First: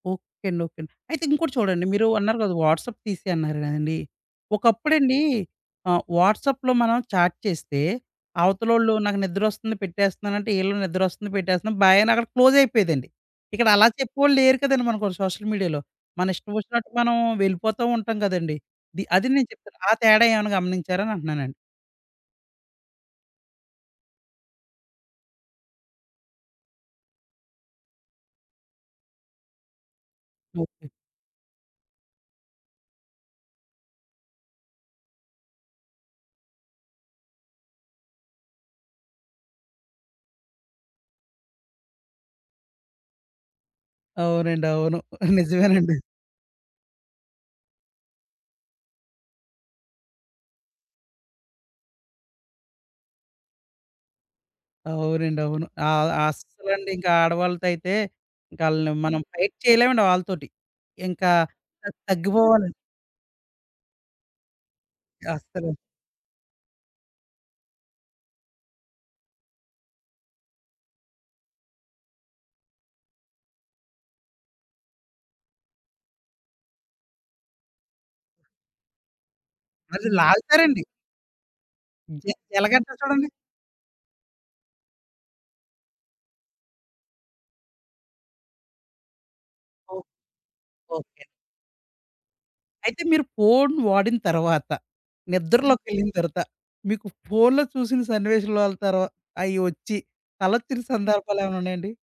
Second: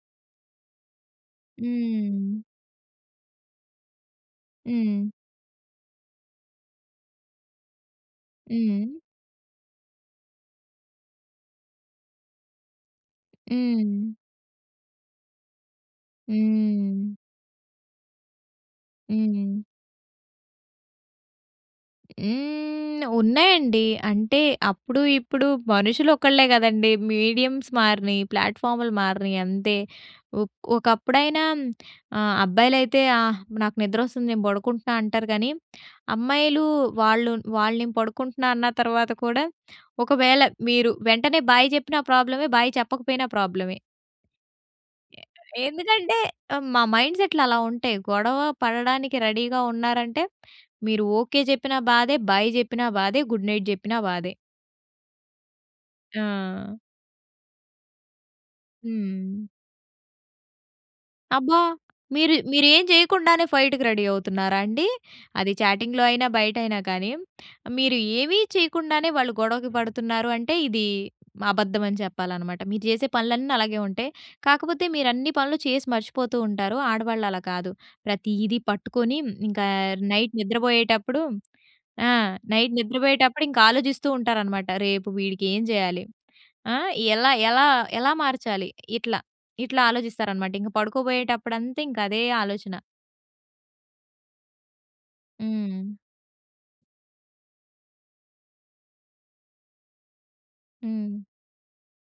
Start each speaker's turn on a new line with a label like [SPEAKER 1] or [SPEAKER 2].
[SPEAKER 1] Okay. అండి. Okay. అండి. అయితే ఇంకోటి చూడండి. మీరు అన్నారు
[SPEAKER 2] హ్మ్.
[SPEAKER 1] కదా! వాట్సాప్ తీసి అన్నారు కదండీ!
[SPEAKER 2] హ్మ్.
[SPEAKER 1] ఒకప్పుడండి ఆహ్, వాట్సాప్‌లో మనం చాట్ చేస్తే, అవతలోళ్ళు
[SPEAKER 2] హ్మ్.
[SPEAKER 1] నాకు నిద్రొస్తుంది పెట్టేస్తున్నానంటే, ఈళ్ళు నిద్రొస్తుంది పెట్టేస్తున్నాను బాయ్ అని అక్కడకి క్లోజ్ అయిపోయేదండి. ఇక్కడలా
[SPEAKER 2] హ్మ్.
[SPEAKER 1] చెప్పేవాళ్ళు లేరు కదండీ! మనకు సోషల్ మీడియాలో. మన ఇష్టం ఒచ్చినట్టు
[SPEAKER 2] హ్మ్.
[SPEAKER 1] మనం వెళ్ళిపోతూ ఉంటాం కదండీ! ది అది నేను
[SPEAKER 2] హ్మ్.
[SPEAKER 1] చెప్తున్నా. ఆ తేడా ఏమైనా గమనించారా? అనంటన్నానండి.
[SPEAKER 2] హ్మ్. ఉన్నాయండి. అంటే అప్పుడు ఇప్పుడు మనుషులు ఒకళ్ళే కదండీ! మీడియమ్స్ మారినియి. ప్లాట్‌ఫామ్‌లు మారినియి, అంతే. ఒక్
[SPEAKER 1] ఓకే.
[SPEAKER 2] ఒకప్పుడైనా ఆహ్, అబ్బాయిలైతే, ఆహ్, నాకు నిద్రొస్తుంది. నేను బడుకుంటున్నా, అంటారు కానీ అమ్మాయిలు వాళ్ళు వాళ్ళు నే పడుకుంటున్నా అన్న తర్వాత కూడా, ఒకవేళ మీరు వెంటనే బాయ్! చెప్పిన ప్రాబ్లమే బాయ్! చెప్పకపోయినా ప్రాబ్లమే.
[SPEAKER 1] అవునండి. అవును. నిజమేనండి.
[SPEAKER 2] ఎందుకంటే ఆహ్, మా మైండ్‌సెట్లు అలా ఉంటాయి. గొడవ పడడానికి రెడీ‌గా ఉన్నారంటే, మీరు ఓకే చెప్పినా బాధే, బాయ్ చెప్పినా బాధే, గుడ్ నైట్ జెప్పినా బాధే.
[SPEAKER 1] అవునండి. అవును. ఆహ్,
[SPEAKER 2] ఆ!
[SPEAKER 1] అస్సలండి. ఇంకా ఆడవాళ్ళతో అయితే ఇంకాళ్ళని మనం
[SPEAKER 2] హ్మ్.
[SPEAKER 1] ఫైట్ చేయలేమండి వాళ్ళతోటి. ఇంకా
[SPEAKER 2] అబ్బా!
[SPEAKER 1] తగ్
[SPEAKER 2] మీరు
[SPEAKER 1] తగ్గిపోవాలి.
[SPEAKER 2] మీరేం చేయకుండానే ఫైట్‌కి రెడీ అవుతున్నారా అండి? అది
[SPEAKER 1] అస్సలు
[SPEAKER 2] చాటింగ్‌లో అయినా బయటైనా కానీ. మీరు ఏమి చేయకుండానే, వాళ్ళు గొడవకి పడుతున్నారు అంటే ఇది అబద్ధం అని చెప్పాలనమాట. మీరు చేసే పనులన్ని అలాగే ఉంటాయి. కాకపోతే మీరు అన్ని పనులు చేసి మర్చిపోతూ ఉంటారు. ఆడవాళ్ళలా కాదు. ప్రతీది పట్టుకొని, ఇంకా
[SPEAKER 1] వాళ్లు
[SPEAKER 2] నైట్
[SPEAKER 1] లాగుతారండి.
[SPEAKER 2] నిద్రపోయేటప్పుడు ఆ!
[SPEAKER 1] జె
[SPEAKER 2] నైట్
[SPEAKER 1] జెలాగంటరు చూడండి.
[SPEAKER 2] నిద్రపోయేటప్పుడు ఇంకా ఆలోచిస్తూ ఉంటారనమాట. రేపు వీడికేం చేయాలి, ఆ! ఎలా, ఎలా, ఎలా మార్చాలి, ఇట్లా, ఇట్లా
[SPEAKER 1] ఓహ్!
[SPEAKER 2] ఆలోచిస్తారన్నమాట. ఇంక
[SPEAKER 1] ఓకే.
[SPEAKER 2] పడుకోబోయేటప్పుడంతింక అదే ఆలోచన.
[SPEAKER 1] అయితే మీరు ఫోను వాడిన తర్వాత,
[SPEAKER 2] హ్మ్.
[SPEAKER 1] నిద్రలోకెళ్ళిన తర్వాత, మీకు ఫోనులో చూసిన సన్నివేశాలు అలా తర్వా అయ్యి ఒచ్చి కలొచ్చిన
[SPEAKER 2] హ్మ్.
[SPEAKER 1] సందర్భాలేమైనా ఉన్నాయండి?